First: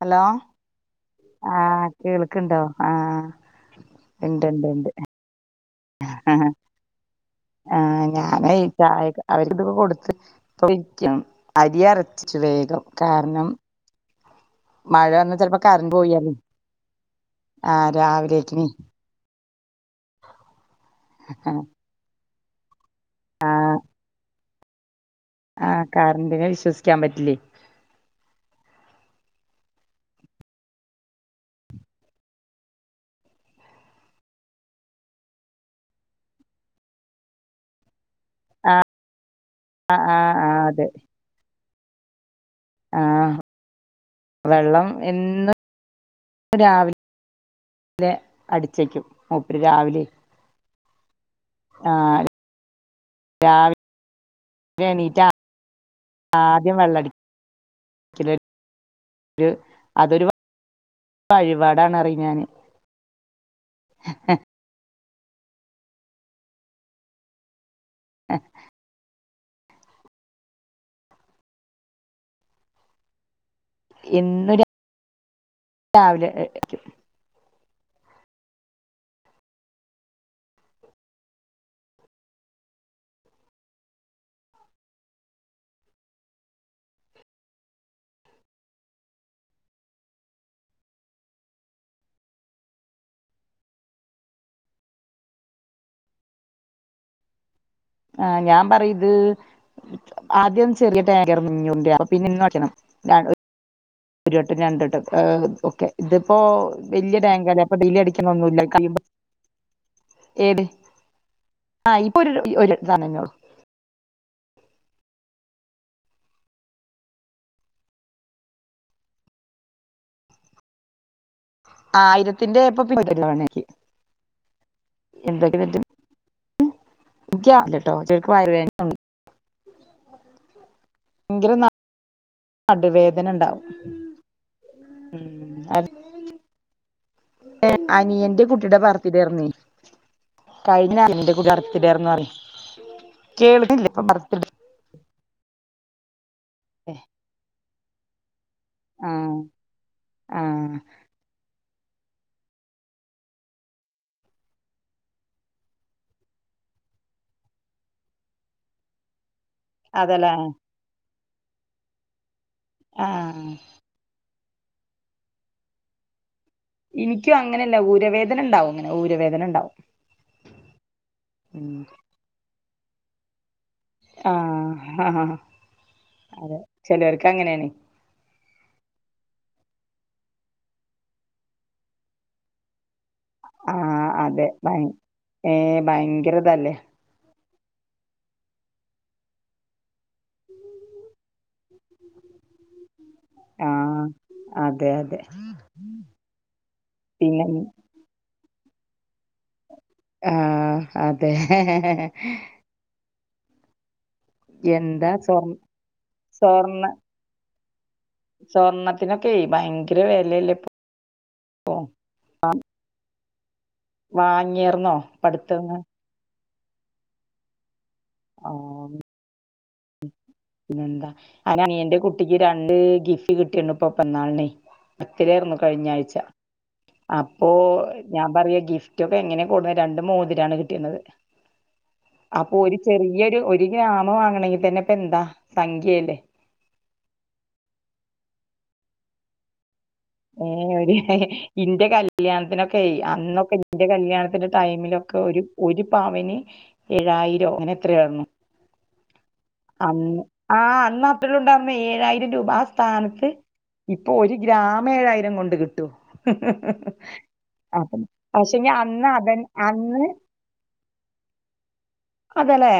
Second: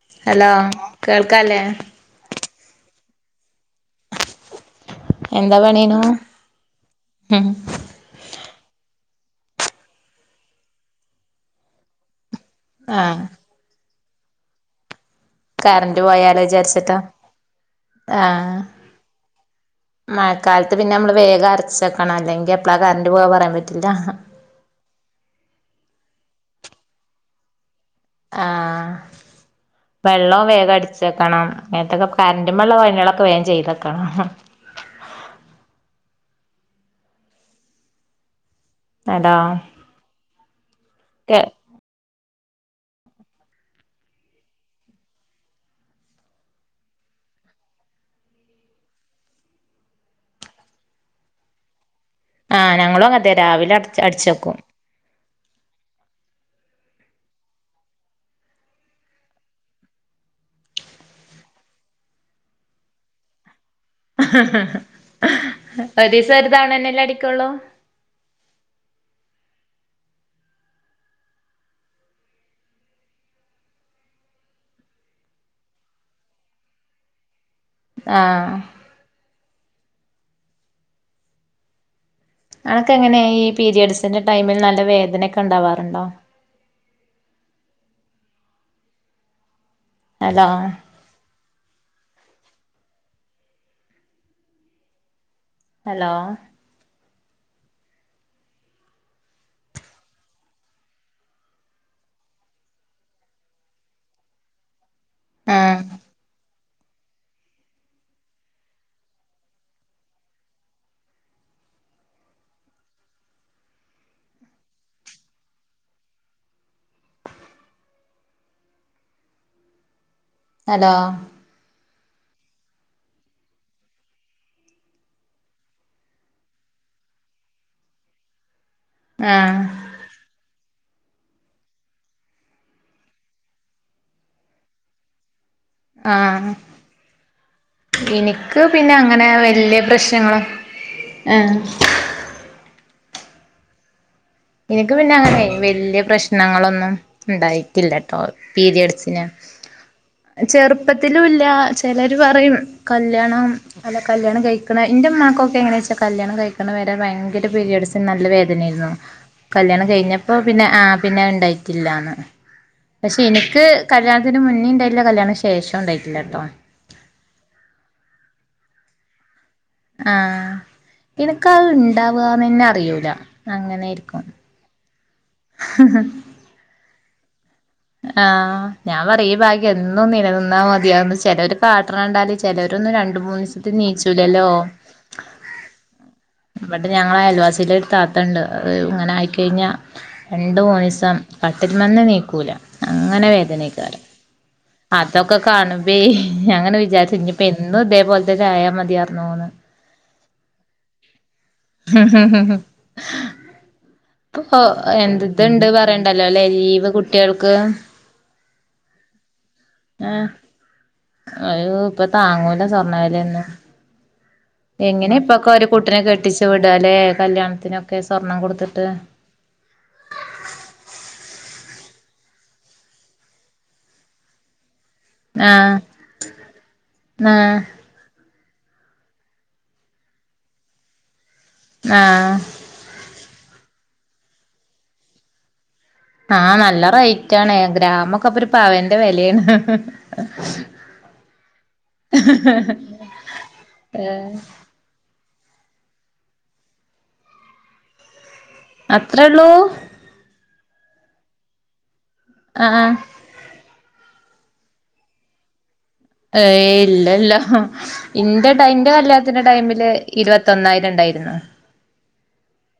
Hello കേൾക്കാല്ലേ ആഹ് കേൾക്ക്ണ്ടോ ആഹ് ഇണ്ട് ഇണ്ട് ഇണ്ട് എന്താ പണീനു അഹാ ആഹ് ഞാനെയ് ചായ അവരിക്ക് ഇതൊക്കെ കൊടുത്ത് ഇപ്പൊ ഇരിക്കാണ് ഇപ്പൊ അരി അരച്ച് ച്ചു വേഗം ആഹ് കാരണം മഴ വന്ന് ചെലപ്പോ കറണ്ട് കറന്റ് പോയാലേ പോയാലോ വിചാരിച്ചിട്ടാ ആഹ് ആഹ് രാവിലേക്ക്നി മഴക്കാലത്ത് പിന്നെ നമ്മള് വേഗം ആഹ് അരച്ചെക്കണം അല്ലെങ്കി എപ്പളാ കറണ്ട് പോവാ പറയാൻ ആഹ് പറ്റില്ല ആഹ് കറന്റിെനെ വിശ്വസിക്കാൻ പറ്റില്ലേ ആഹ് വെള്ളം വേഗം അടിച്ച് വെക്കണം അങ്ങനത്തൊക്കെ കറന്റ്മ്മള്ള പണികളൊക്കെ വേഗം ചെയ്ത് വെക്കണം ആഹ് അതാ ആഹ് ആഹ് അതെ കെ ആഹ് വെള്ളം എന്നും രാവിലെ വിലെ അടിച്ചേക്കും മൂപ്പര് രാവിലെയ് ആഹ് ആഹ് ഞങ്ങളും അങ്ങൻ തന്നെ രാവിലെ അട് അടിച്ചെക്കും എണീറ്റാ ആദ്യം വെള്ളംടിക്ക്‌ ക്കലും [unintelligible] അതൊരു വഴിപാടാണ് പറയും ഞാന് ഉ ഒരു ദിവസം ഒരു തവണ തന്നെല്ലേ അടിക്കോള്ളൂ ആഹ് എന്നും രാവിലെ [unintelligible] ആഹ് ഇങ്ങൾക്ക് എങ്ങനെയാ ഈ പീരിയഡ്സിന്റെ ടൈമിൽ നല്ല വേദനയൊക്കെ ഇണ്ടാവാറുണ്ടോ? ഹലോ ഹലോ ആഹ് ഞാൻ പറയുത് ആദ്യം ചെറിയ [unintelligible] ഒരു വട്ടം രണ്ടട്ടം ഏഹ് ആഹ് ഒക്കെ ഇതിപ്പോ വല്യ ടാങ്കല്ലേ അപ്പ ഡിലെ അടിക്കുന്ന ഒന്നും ഇല്ല [unintelligible] ഏട് ആഹ് ഇപ്പൊ ഒര് ഒര് സമ്മന്നെ ഒള്ളൂ ഹലോ ആയിരത്തിന്റെ [unintelligible] [unintelligible] ആഹ് ഭയങ്കര നടുവേദന ഉണ്ടാവും [inaudible] ആഹ് അനിയന്റെ എനിക്ക് കുട്ടിയുടെ പിന്നെ അങ്ങനെ ബർത്തഡേരുന്ന് വല്യ പ്രശ്നങ്ങള് കഴിഞ്ഞ ആഹ് [unintelligible] കേൾക്കാണില്ല ഇപ്പ പറഞ്ഞത് എനിക്ക് പിന്നെ അങ്ങനെ വലിയ പ്രശ്നങ്ങളൊന്നും ഉണ്ടായി ഇല്ല ട്ടോ ആ പീരിയഡ്‌സിന് ആ ചെറുപ്പത്തിലൂയില്ല ചെലര് പറയും കല്യാണം- അതെ കല്യാണം കഴിക്കണം എന്റെ ഉമ്മാക്കൊക്കെ എങ്ങനെയ വെച്ചാ കല്യാണം കഴിക്കണം വരെ ഭയങ്കര പിരിയഡ്സിന് നല്ല വേദനയായിരുന്നു കല്ല്യാണം അതല്ലേ കഴിഞ്ഞപ്പോ പിന്നെ ആ പിന്നെ ഉണ്ടായിട്ടില്ലാന്ന് പക്ഷെ ആ എനിക്ക് കല്യാ എനിക്ക് ഇതിന് മുന്നേ ഉണ്ടായിട്ടല്ല കല്യാണം ശേഷം ഉണ്ടായിട്ടില്ല കേട്ടോ എനിക്കും അങ്ങനെയല്ല ഊര് വേദന ഉണ്ടാവും ഊര് വേദന ഉണ്ടാവും ആഹ് എനക്ക് അത് ഉം ഇണ്ടാവുകന്ന്ന്നെ അറിയൂല അങ്ങനെയിരിക്കും ആഹ് ആഹാ ഹ അതെ ചെലവർക്ക് അങ്ങനെയാണ് ആഹ് ഞാൻ പറയും ഈ ഭാഗ്യം എന്നും നിലനിന്നാ മതിയാന്ന് ചെലര് കാട്ടണ കണ്ടാല്- ചെലരൊന്നും രണ്ട് മൂന്ന് ദിവസത്തി ആഹ് നീയിച്ചൂലല്ലോ അതെ ഭയ ഏഹ് ഭയങ്കരതല്ലേ [unintelligible] ഞങ്ങള അയൽവാസിയിലെ ഒരു താത്തയുണ്ട് അത് ഇങ്ങനെ ആയിക്കഴിഞ്ഞാ- രണ്ടു [unintelligible] കട്ടിൽമന്ന്നീക്കൂല അങ്ങനെ വേദന ആഹ് [unintelligible] അതെ അതെ അതൊക്കെ കാണുമ്പേ ഞാനങ്ങനെ വിചാരിച്ചു ഇപ്പ പിന്നെ എന്നും ഇതേ പോലത്തെയായ മതിയാർന്നുന്ന് ആഹ് അതെ [unintelligible] ഇപ്പൊ എന്താ സ്വർ എന്തുണ്ട് പറയണ്ടല്ലോ ലീവ് കുട്ടികൾക്ക് സ്വർണ്ണത്തിനൊക്കെയെ ഭയങ്കര വെല അല്ലേ ഇപ്പൊ അയ്യോ ഇപ്പൊ താങ്ങൂല സ്വർണ്ണവില ഒന്നും വാങ്ങിയർന്നോ എങ്ങനെ ഇപ്പൊക്കെ ഒരു പഠിത്തന്ന് കുട്ടിനെ കെട്ടി ട്ടിച്ചു വിടാല്ലേ കല്യാണത്തിനൊക്കെ സ്വർണം കൊടുത്തിട്ട് ആഹ് [unintelligible] അനിയന്റെ കുട്ടിക്ക് രണ്ട് ഗിഫ്റ്റ് കിട്ടിയാരുന്നു ഇപ്പൊ പെറന്നാളിനെ ബർത്തഡേ ആരുന്നു ആഹ് കഴിഞ്ഞ ആഴ്ച ആഹ് അപ്പോ- ഞാൻ പറയാ ഗിഫ്റ്റ് ഒക്കെ എങ്ങനെയ കൂടുന്നത് രണ്ട് മോതിരാണ് കിട്ടിയുന്നത് ആഹ് അപ്പൊ ഒരു- ചെറിയൊരു ഒരു ഗ്രാമ് വാങ്ങണെങ്കിൽ തന്നെ ഇപ്പ എന്താ സംഖ്യല്ലേ ആഹ് നല്ല റേറ്റ് ആണ് ഗ്രാമൊക്കെ അപ്പൊ ഒരു പവന്റെ വെലയാണ് ഇന്റെ കല്യാണത്തിനൊക്കെ അന്നൊക്കെ ഇന്റെ കല്യാണത്തിന്റെ ടൈമിലൊക്കെ- ഒരു ഒരു പവന് ഏഴായിരം അങ്ങനെ എത്ര വരണു അത്രേയുള്ളൂ അന്ന് ആഹ് അന്ന് അത്രേയുണ്ടായിരുന്ന ഏഴായിരം രൂപ ആ ആഹ് സ്ഥാനത്ത് ഇപ്പൊ ഒരു ഗ്രാമ് ഏഴായിരം കൊണ്ട് കിട്ടും ഏയ് ഇല്ലല്ലോ ഇന്റെ [unintelligible] പക്ഷെങ്കി അന്ന് അതൻ കല്യാണത്തിന്റെ ടൈമില് അന്ന് ഇരുപത്തിന്നായിരം ഉണ്ടായിരുന്നു അതെയില്ലെ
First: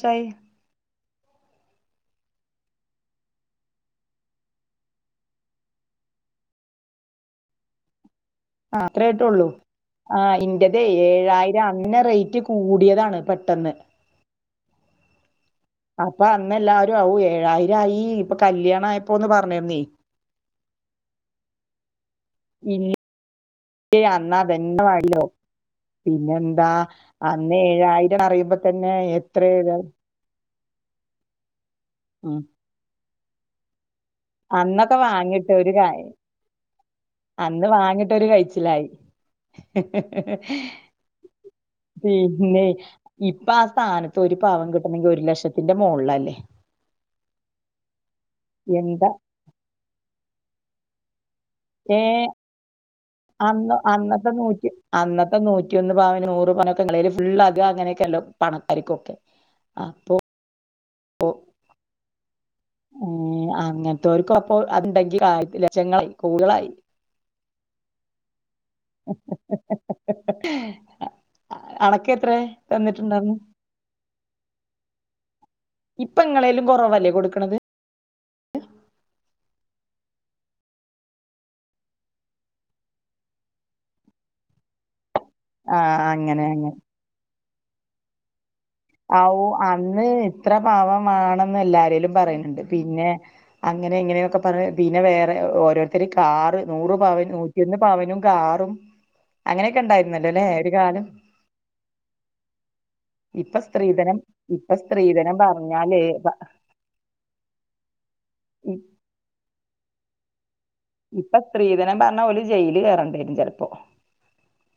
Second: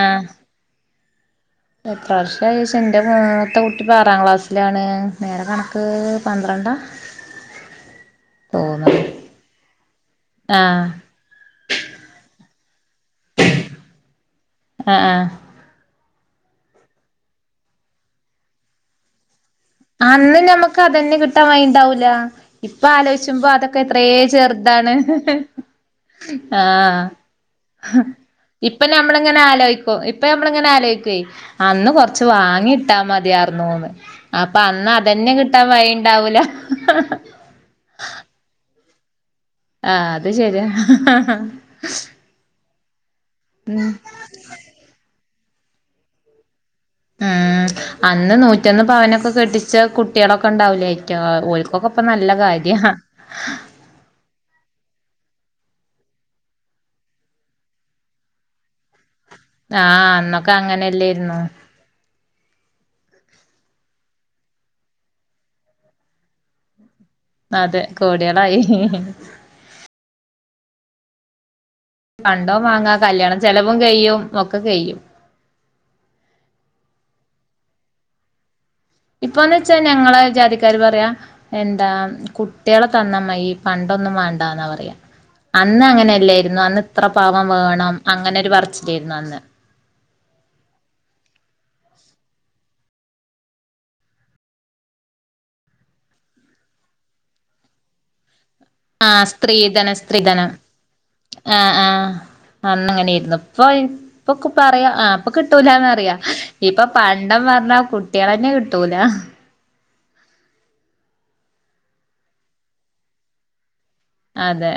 ആഹ് എത്ര വർഷയി ചോയ്ച്ച, എന്റെ മൂത്ത കുട്ടി ഇപ്പോ ആറാം ക്ലാസ്സിലാണ്. നേരെ കണക്ക്. പന്ത്രണ്ട ആഹ്, അത്ര ആയിട്ടള്ളൂ. ആഹ്, ഇന്റ തേ ഏഴായിര. അങ്ങന റേറ്റ് കൂടിയതാണ് പെട്ടെന്ന്. ആഹ്, ആഹ് അപ്പ അന്ന് എല്ലാവാരും ആവു ഏഴായിരയി ഇപ്പൊ കല്യാണ ആയ.. പ്പോന്ന് പറഞ്ഞിരുന്നയ്. അന്ന് നമ്മക്ക് അത ന്നെ കിട്ടാൻ വഴിണ്ടാവൂല, ഇപ്പൊ ആലോചിച്ചുമ്പോ അതൊക്കെ. എത്രേ ഏയ് അന്ന് അതന്നെ ചെറുതാണ്. വഴിലോ പിന്നെന്താ ആഹ്, അന്ന് ഏഴായിരം അറിയുമ്പോ ഇപ്പൊ തന്നെ നമ്മള്ങ്ങനെ എത്ര ഏഴാ ആലോയിക്കും. ഇപ്പ നമ്മള്ങ്ങനെ ആലോചിക്കും അന്ന് കൊറച്ച് ഉം വാങ്ങി ഇട്ടാ മതിയർ ന്നുന്ന്. അപ്പൊ അന്ന് അന്നൊക്കെ അതന്നെ വാങ്ങിട്ട് കിട്ടാൻ ഒരു കായ് വഴിണ്ടാവൂല. അന്ന് വാങ്ങിട്ടൊരു കഴിച്ചിലായി. ആഹ് അത് ശരിയാ പിന്നയ് ഇപ്പ ആഹ്, സ്ഥാനത്ത് ഒരു പവൻ കിട്ടണെങ്കി, ഒരു ലക്ഷത്തിന്റെ മുകളില ല്ലേ? ഉം, അന്ന് നൂറ്റൊന്ന് പവനൊക്കെ കെട്ടിച്ച കുട്ടികളൊക്കെ ഉണ്ടാവൂലേ യ്റ്റ. ഏ അന്നോ. അന്നത്തെ നൂറ്റി, അന്നത്തെ നൂറ്റി ഒന്ന് പവന് നൂറ് പവനൊക്കെ ങ്ങളില് ഫുൾ അത്. അങ്ങനെയൊക്കെല്ലോ പണക്കാ രിക്കു ഒക്കെ ആഹ്, അന്നൊക്കെ അങ്ങനെല്ലേരുന്നു. അങ്ങനത്തെവർക്കും അപ്പൊ അതുണ്ടെങ്കി ലക്ഷങ്ങളായി കൂളായി. അതെ കോടികളായി. [inaudible] അനക്കെത്രേ പണ്ടോ വാങ്ങാം, തന്നിട്ടുണ്ടാർന്ന് കല്യാണചെലവും കഴി യ്യും, ഒക്കെ കഴിയ്യും. ഇപ്പ ഇങ്ങളേലും കുറവല്ലെ കൊടുക്കണത്. ഇപ്പൊ, ന്ന് വെച്ചാ ഞങ്ങളെ ജാതിക്കാര് പറയാ. എന്താ, കുട്ടികളെ തന്ന മതി. പണ്ടൊന്നും വേണ്ടന്നാ പറയാ. ആ അന്ന് അങ്ങനെ അങ്ങനെയല്ലായിരുന്നു, അങ്ങനെ അന്ന് ഇത്ര പവം വേണം, അങ്ങനെരു പറർച്. ഔ, അന്ന് ഇത്ര പാവമാണെന്ന് എല്ലാരേലും പറയുന്നുണ്ട്. പിന്നെ. അങ്ങനെ, ഇങ്ങനെ യൊക്കെ പറഞ്ഞ്. പിന്നെ, വേറെ ഓരോരുത്തർ കാറ്, നൂറ് പവൻ നൂറ്റൊ ന്ന് പവനും കാറും. ആഹ്, അങ്ങനെയൊക്കെ സ്ത്രീധനം, ഉണ്ടായിരുന്നല്ലോ അല്ലേ സ്ത്രീധനം. ഒരു കാലം ആഹ്, ആഹ് അന്നങ്ങനെയിരുന്നു. ഇപ്പൊ. ഉം, സ്ത്രീധനം ഇപ്പൊ ക്കെ പറയാ, ആഹ് ഇപ്പൊ സ്ത്രീധനം കിട്ടൂലാ ന്ന് പറഞ്ഞാല് അറിയ. പ- ഇപ്പൊ, പണ്ടം പറഞ്ഞാ, കുട്ടികള തന്നെ ഇ കിട്ടൂല. ഇപ്പൊ, സ്ത്രീധനം പറഞ്ഞാ, ഓല് ജയില് കയറണ്ടരും ചിലപ്പോ? അതെ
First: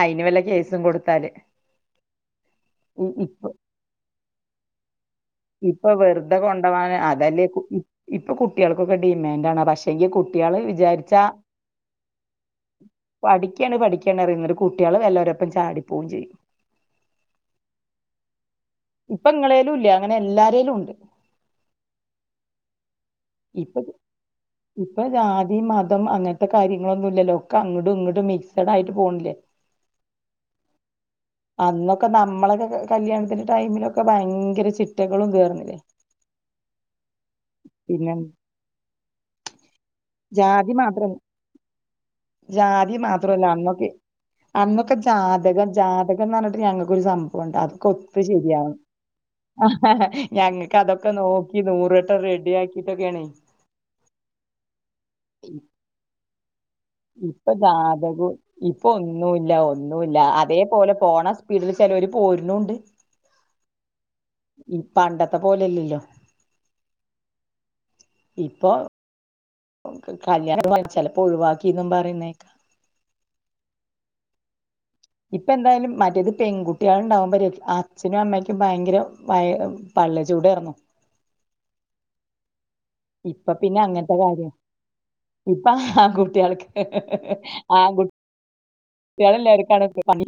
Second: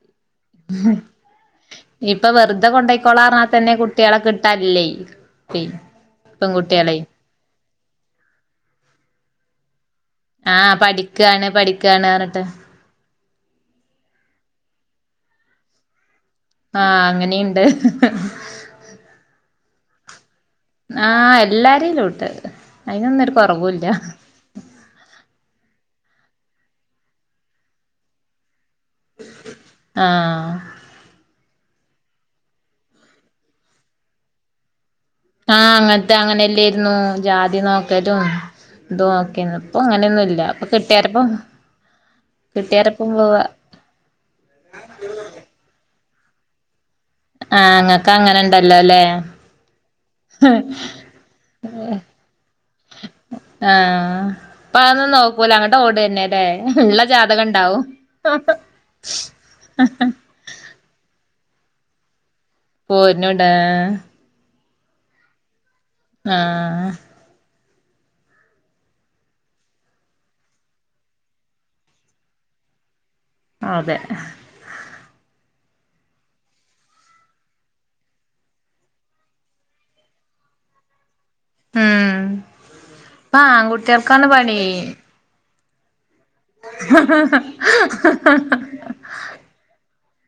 അതിന് വല്ല. കേസും കൊടുത്താല് ഇപ്പൊ, വെറുതെ കൊണ്ടോയി ഇ ക്കോളാ പറഞ്ഞാൽ ഇപ്പൊ തന്നെ, കുട്ടികളെ കിട്ടാനില്ല. ഇപ്പൊ, വെറുതെ കൊണ്ടോ വാൻ അതല്ലേ, ഇപ്പൊ കുട്ടികൾ ക്കൊക്കെ ഡിമാൻഡ് ആണ്. പക്ഷെ ങ്കി. കു ആഹ്, പഠിക്കണ്, പഠിക്കണ് പറഞ്ഞിട്ട്. പഠിക്കണ് പഠിക്കണ് പറയും. എന്നിട്ട് കുട്ടികള് വല്ലോരോപ്പം ചാടിപ്പോകയും ചെയ്യും. ആഹ്, അങ്ങനെ ഉണ്ട്. ഇപ്പ, ഇങ്ങളേലും ഇല്ല. അങ്ങന എല്ലാവ രിലും ഉണ്ട്. ആഹ്, എല്ലാ രേലും ഉണ്ട്. അതിനൊന്നര്. ഇപ്പോൾ, അത്‌.. ഇപ്പൊ ജാതി മതം അങ്ങനത്തെ കാര്യങ്ങളൊന്നും ഇല്ലല്ലോ ഒക്കെ അങ്ങോടും ഇങ്ങോടും മിക്സ് മിക്സ്ടായിട്ട് പോണില്ലേ ആഹ് അന്നൊക്കെ നമ്മളൊക്കെ കല്യാണത്തിന്റെ ടൈമിലൊക്കെ ഭയങ്കര ചി ആഹ് അങ്ങനത്തെ അങ്ങനെയല്ലായിരുന്നു ജാതി നോ പിന്നെ നോക്കലും തൊക്കെ ഇപ്പൊ അങ്ങനെയൊന്നും ഇല്ല ഇപ്പൊ ജാതി മാത്രം കിട്ടിയാരപ്പൊ ജാതി മാത്രല്ല അന്നൊക്കെ അന്നൊക്കെ ജാതകം ജാതകംന്ന് പറഞ്ഞിട്ട് ഞങ്ങൾക്കൊരു സംഭം ആഹ് ഇങ്ങക്ക് അങ്ങനെ ഉണ്ടല്ലോല്ലേ ആഹ് ഞങ്ങൾക്ക് അതൊക്കെ നോക്കി നൂറ് വെട്ടം റെഡിയാക്കിട്ടൊക്കെയാണെ ആഹ് ഇപ്പ അതൊന്നും നോക്കൂല അങ്ങട്ട് ഓടെന്നെ ല്ലേഉള്ള ഇപ്പൊ ജാതകും ഇപ്പൊ ഒന്നുമല്ല ഒന്നുമല്ല അതേപോലെ പോണ വീട്ടില് ചെലോര് പോരുന്നുണ്ട് പോരന്നുണ്ട് ആഹ് ഉം പണ്ടത്തെ പോലെല്ലല്ലോ ആഹ് ഇപ്പൊ കല്യാണം കഴിച്ചല്ലെ ഇപ്പൊ ഒഴിവാക്കിന്നും പറയുന്നേക്കാ അതെ ഇപ്പ എന്തായാലും മറ്റേത് പെൺകുട്ടികള്ണ്ടാവുമ്പോ ഒരു അച്ഛനും അമ്മക്കും ഭയങ്കരയ പള്ള ചൂട് ഏർന്നു ഉം ഇപ്പൊ പിന്നെ അങ്ങനത്തെ കാര്യം ഉം. ഇപ്പ ആൺകുട്ടികൾക്ക് ആൺകുട്ടി ആ ആഹ ആ കുട്ടിയാള് ഉള്ളോര്ക്കാണ് ഇപ്പോപണി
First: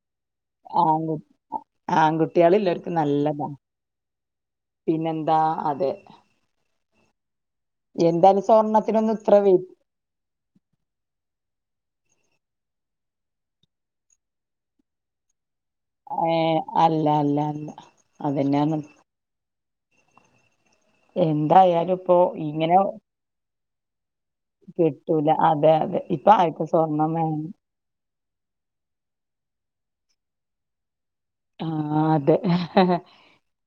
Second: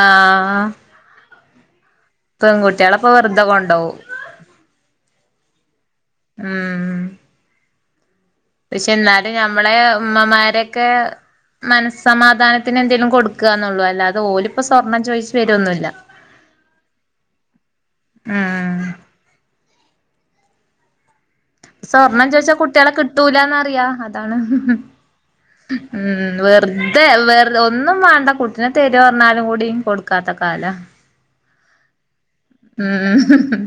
ആഹ് ആൺകു ആൺകുട്ടിയാള് ഇല്ലോർക്കും പെൺകുട്ടികളെപ്പൊ വെറുതെ നല്ലതാണ് കൊണ്ടോവും പിന്നെന്താ അതെ ആഹ് എന്താണ് പക്ഷെ എന്നാലും ഞമ്മളെ ഉമ്മമാരൊക്കെ മനസ്സമാധാനത്തിന് എന്തെങ്കലും കൊടുക്കാന്നുള്ളൂ അല്ലാതെ ഓലിപ്പൊ സ്വർണ്ണം ചോദിച്ച് വെരുന്നുല്ല ഏഹ അല്ല അല്ല അല്ല അതെന്നെയാണ് ഉം എന്തായാലും ഇപ്പോ സ്വർണം ചോദിച്ചാൽ ഇങ്ങനെ കുട്ടികളെ കിട്ടൂലന്നറിയാ കിട്ടൂല അതെ അതെ ഇപ്പൊ ഉം ആർക്കും വെുതെ സ്വർണം വെ വേണം ഒന്നും വേണ്ട കുട്ടിനെ തെരോ പറഞ്ഞാലും കൂടി കൊടുക്കാത്ത കാലാ ആഹ് അതെ ഉം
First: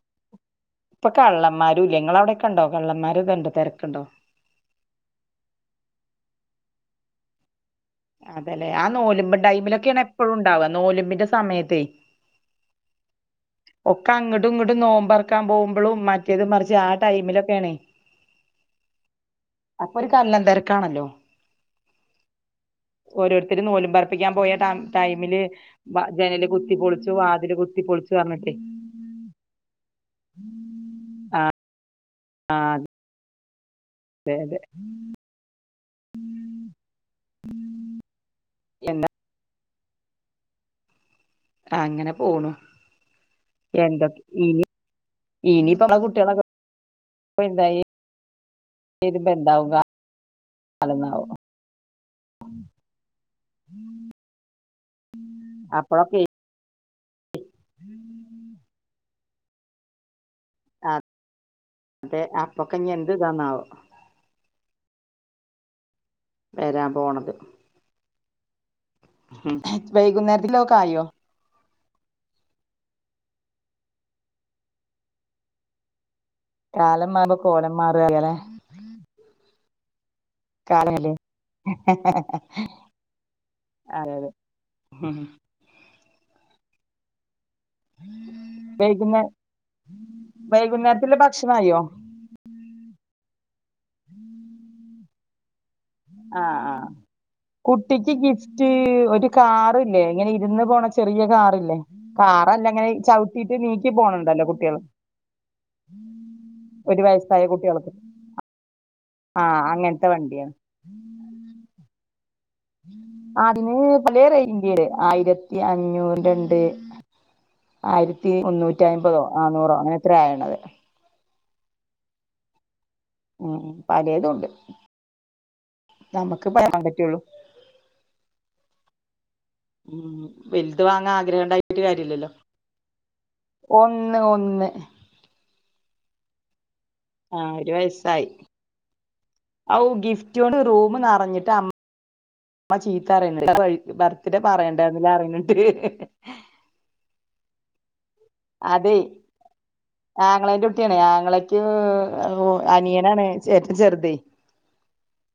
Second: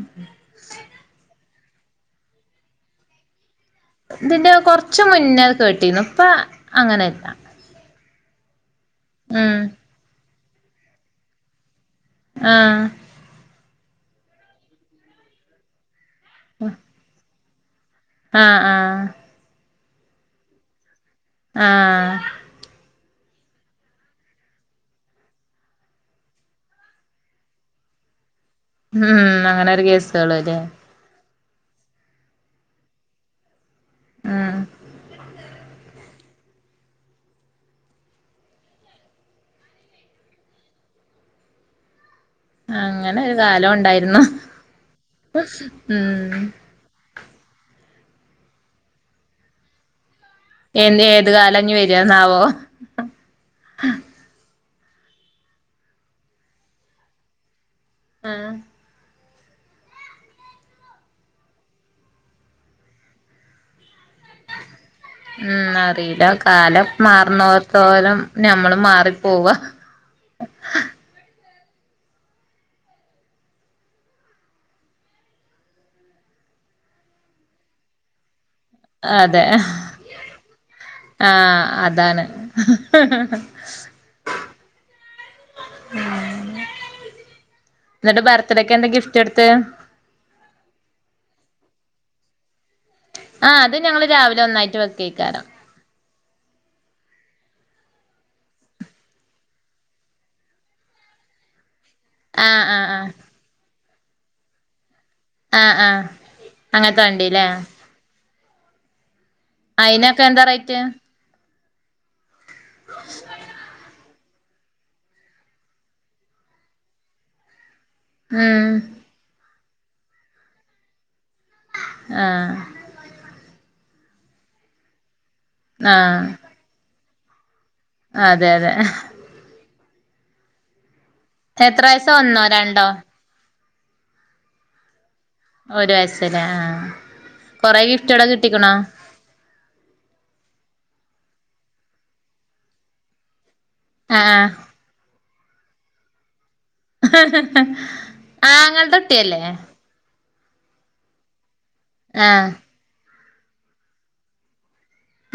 ഇപ്പൊ കള്ളന്മാരും ഇല്ല നിങ്ങ അവിടൊക്കെ ഉണ്ടോ കള്ളന്മാർ ഇതുണ്ട് തിരക്കുണ്ടോ ഇതിന്റെ കൊറച്ച് മുന്നേ കേട്ടിരുന്നു ഇപ്പ അങ്ങനെല്ല അതല്ലെ ആ നോലുമ്പ് ഉം ഡൈമിലൊക്കെയാണ് എപ്പഴും ഉണ്ടാവുക നോലുമ്പിന്റെ സമയത്തേ ആഹ് ഒക്കെ അങ്ങട്ടും ഇങ്ങോട്ടും നോമ്പറക്കാൻ പോകുമ്പോളും മറ്റേത് മറിച്ച് ആ ടൈമിലൊക്കെയാണേ ആഹ് ആഹ് അപ്പൊ ഒരു കള്ളൻ തെരക്കാണല്ലോ ആഹ് ഓരോരുത്തരും നോലും പറപ്പിക്കാൻ പോയ ടൈമില് ജനല് കുത്തി പൊളിച്ചു വാതില് കുത്തി പൊളിച്ചു അറഞ്ഞിട്ടേ. ഉം ഉം ഉം അങ്ങനെ ഒരു കേസള് ലെ. ആഹ്. അത്. അതെ ഉം അതെ. എന്ത. അങ്ങനെ പോണു. അങ്ങനെ ഒരു കാലം ഉണ്ടായിരുന്നു എന്തൊക്കെ ഇനി ഉം. പ്പന്തായി. തീരുപ്പെ ന്താവുക. എന്റെ ഏത് കാലാഞ്ഞി വരാ എന്നാവോ. അപ്പൊളൊക്കെ. ആഹ് അതെ അപ്പൊക്കെ ഞ്ഞി എന്ത് ഇതന്നാവോ. ഉം അറീല്ല കാലം വരാൻ പോണത് മാറ്ന്നോത്തോലം ഞമ്മളും മാറി വൈകുന്നേരത്തിലോക്കെ ആയോ. കാലം മാറുമ്പം കോലം മാറാ അറിയാലെ. അതെ കാലമല്ലേ ആഹ് അതാണ്. അതെ അതെ ഇന്നട്ട് ബർത്ത്ഡേക്ക് എന്താ ഗിഫ്റ്റ് കൊടുത്തെ. വൈകുന്നേരത്തില് ഭക്ഷണായോ. ആ അത് ഞങ്ങള് രാവിലെ ഒന്നായിട്ട് വെക്കേക്കാരം. ആഹ് ആഹ്. കുട്ടിക്ക് ഗിഫ്റ്റ് ഒരു കാറ്ല്ലേ ഇങ്ങനെ ഇരുന്ന് പോണ ചെറിയ കാറ്ല്ലേ. കാറല്ല ആഹ് ആഹ് ഇങ്ങനെ ആഹ് ചവിട്ടിട്ട് നീക്കി പോണണ്ടല്ലോ കുട്ട്യള് ആഹ് ആഹ് ഒരു അങ്ങനത്തെ വയസായ വണ്ടില്ലേ കുട്ട്യള്ക്ക്. ആഹ് അങ്ങനത്തെ അയിനൊക്കെ എന്താ വണ്ടിയാണ്. റേറ്റ് ആഹ് അതിന് പലേ റൈഞ്ച്ലെ ആയിരത്തി അഞ്ഞൂറ്ന്റെണ്ട്. ആയിരത്തി ഉം മുന്നൂറ്റി അയ്മ്പതോ നാന്നൂറോ അങ്ങനെ എത്ര ആയണത്. ആഹ് ഉം ഉം പലേതുണ്ട് നമ്മക്ക് പറയാൻ പറ്റേള്ളൂ. അഹ് അതെ അതെ. ഉം ഉം ഉം വലുത് വാങ്ങാൻ ആഗ്രഹണ്ടായിട്ട്ട്ട് എത്ര വയസാ കാര്യല്ലല്ലോ. ഒന്നോ രണ്ടോ ഒന്ന് ഒന്ന്. ഒരു വയസല്ലേ ആഹ് അഹ് ആഹ് ഒരു കൊറേ വയസ്സായി ഗിഫ്റ്റള് കിട്ടിക്ക്ണോ. ഔ ഗിഫ്റ്റ് കൊണ്ട് റൂമ് നറഞ്ഞിട്ട് അം മ്മ ചീത്തറിയിണ്ട്. ബർത്ത്ഡേ ആഹ് പറയണ്ടാർന്ന് ഞാഅറിയിന്ന്ണ്ട്. ആങ്ങളുടെ അതെ കുട്ടിയല്ലേ ആങ്ങളേൻ്റെ കുട്ടിയാണ് ആങ്ങളക്ക്. ആഹ് അനിയനാണ് ഏറ്റവും ചെറുത്.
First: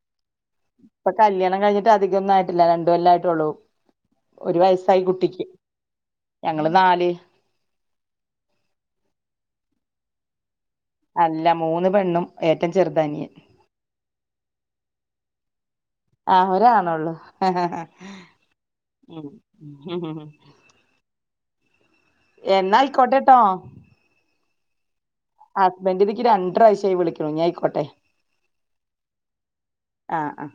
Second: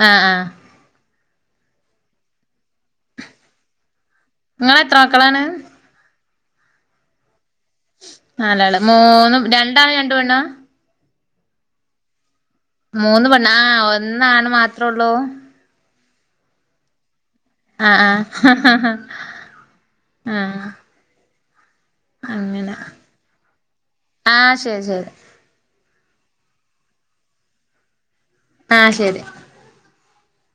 ആഹ് ആഹ്. ഇപ്പം കല്യാണം കഴിഞ്ഞിട്ട് അധികൊന്നും ആയിട്ടില്ല രണ്ട് കൊല്ലം ആയിട്ടുള്ളൂ. ഒരു നിങ്ങള് എത്ര വയസായി മക്കളാണ് കുട്ടിയ്ക്ക് ഞങ്ങള് നാല്. നാലാള് മൂന്നും രണ്ടാണ് രണ്ട് പെണ്ണാ. അല്ല മൂന്ന് പെണ്ണും. ഏറ്റവും മൂന്ന് ചെറുതനിയൻ പെണ്ണ് ആഹ് ഒന്ന് ആണ് മാത്രുള്ളൂ. ആഹ് ഒരാണൊള്ളൂ. ആഹ് ആഹ് ആഹ് അങ്ങനെ എന്നാ ആയിക്കോട്ടെട്ടോ ആഹ് ശരി ശരി ഹസ്ബൻഡ് ഇനിക്ക് രണ്ട്രാശ്യായി വിളിക്കുണു ഇനി അയിക്കോട്ടെ ആഹ് ശരി ആഹ് ആഹ്